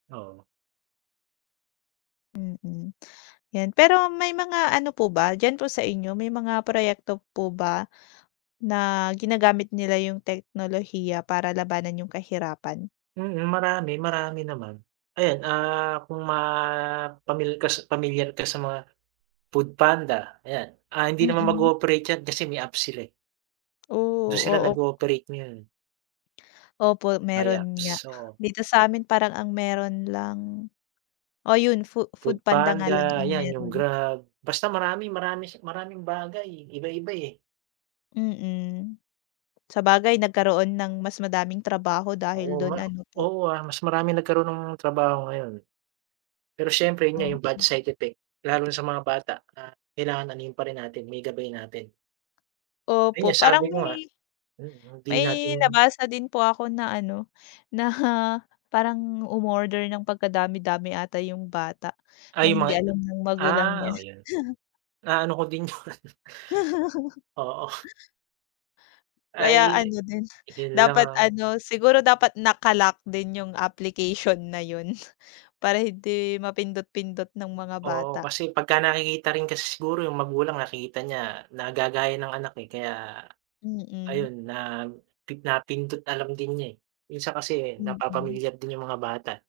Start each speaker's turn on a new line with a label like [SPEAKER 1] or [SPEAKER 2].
[SPEAKER 1] Oo.
[SPEAKER 2] Mm, ’yan. Pero may mga ano po ba diyan po sa inyo, may mga proyekto po ba na ginagamit nila yung teknolohiya para labanan yung kahirapan?
[SPEAKER 1] Mm, marami, marami naman. Ayan, ah, kung ma pamil kas pamilyar ka sa mga food panda, ayan. Ah, hindi naman
[SPEAKER 2] Mm.
[SPEAKER 1] mag-o-operate 'yan kasi may apps sila, eh. Do'n sila
[SPEAKER 2] Oh, oop
[SPEAKER 1] nag-o-operate ngayon.
[SPEAKER 2] Opo,
[SPEAKER 1] May apps,
[SPEAKER 2] meron nga.
[SPEAKER 1] so
[SPEAKER 2] Dito sa amin, parang ang meron lang, oh 'yon fu
[SPEAKER 1] Food
[SPEAKER 2] food panda nga lang
[SPEAKER 1] Panda,
[SPEAKER 2] ang
[SPEAKER 1] 'yan yung
[SPEAKER 2] meron.
[SPEAKER 1] Grab. Basta, marami-marami si maraming bagay, eh, iba-iba, eh.
[SPEAKER 2] Mm. Sabagay, nagkaroon ng mas madaming trabaho
[SPEAKER 1] Oo,
[SPEAKER 2] dahil do'n,
[SPEAKER 1] ma
[SPEAKER 2] ano po?
[SPEAKER 1] oo, ah, mas marami nagkaroon ng trabaho ngayon. Pero siyempre yun nga, yung bad
[SPEAKER 2] Oo.
[SPEAKER 1] side effect, lalo na sa mga bata na kailangan anuhin pa rin natin, maigabay natin. Ayun
[SPEAKER 2] Opo,
[SPEAKER 1] sabi
[SPEAKER 2] parang
[SPEAKER 1] mo nga,
[SPEAKER 2] may
[SPEAKER 1] mm, hindi
[SPEAKER 2] may
[SPEAKER 1] natin
[SPEAKER 2] nabasa din po ako na ano, na parang umorder ng pagkadami-dami ata yung bata na
[SPEAKER 1] Ay, yung
[SPEAKER 2] hindi
[SPEAKER 1] mga
[SPEAKER 2] alam ng magulang niya.
[SPEAKER 1] ah, oh, yun. Naano ko din 'yon. Oo.
[SPEAKER 2] Kaya
[SPEAKER 1] Ay,
[SPEAKER 2] ano din,
[SPEAKER 1] iyon
[SPEAKER 2] dapat
[SPEAKER 1] lang.
[SPEAKER 2] ano, siguro dapat naka-lock din yung application na 'yon, para hindi mapindot-pindot ng mga
[SPEAKER 1] Oo,
[SPEAKER 2] bata.
[SPEAKER 1] kasi pagka nakikita rin kasi siguro yung magulang, nakita niya na gagaya ng anak, eh, kaya
[SPEAKER 2] Mm.
[SPEAKER 1] ayun napi napindot, alam din niya, eh. Minsan kasi eh,
[SPEAKER 2] Mm.
[SPEAKER 1] napapamilyar din yung mga bata.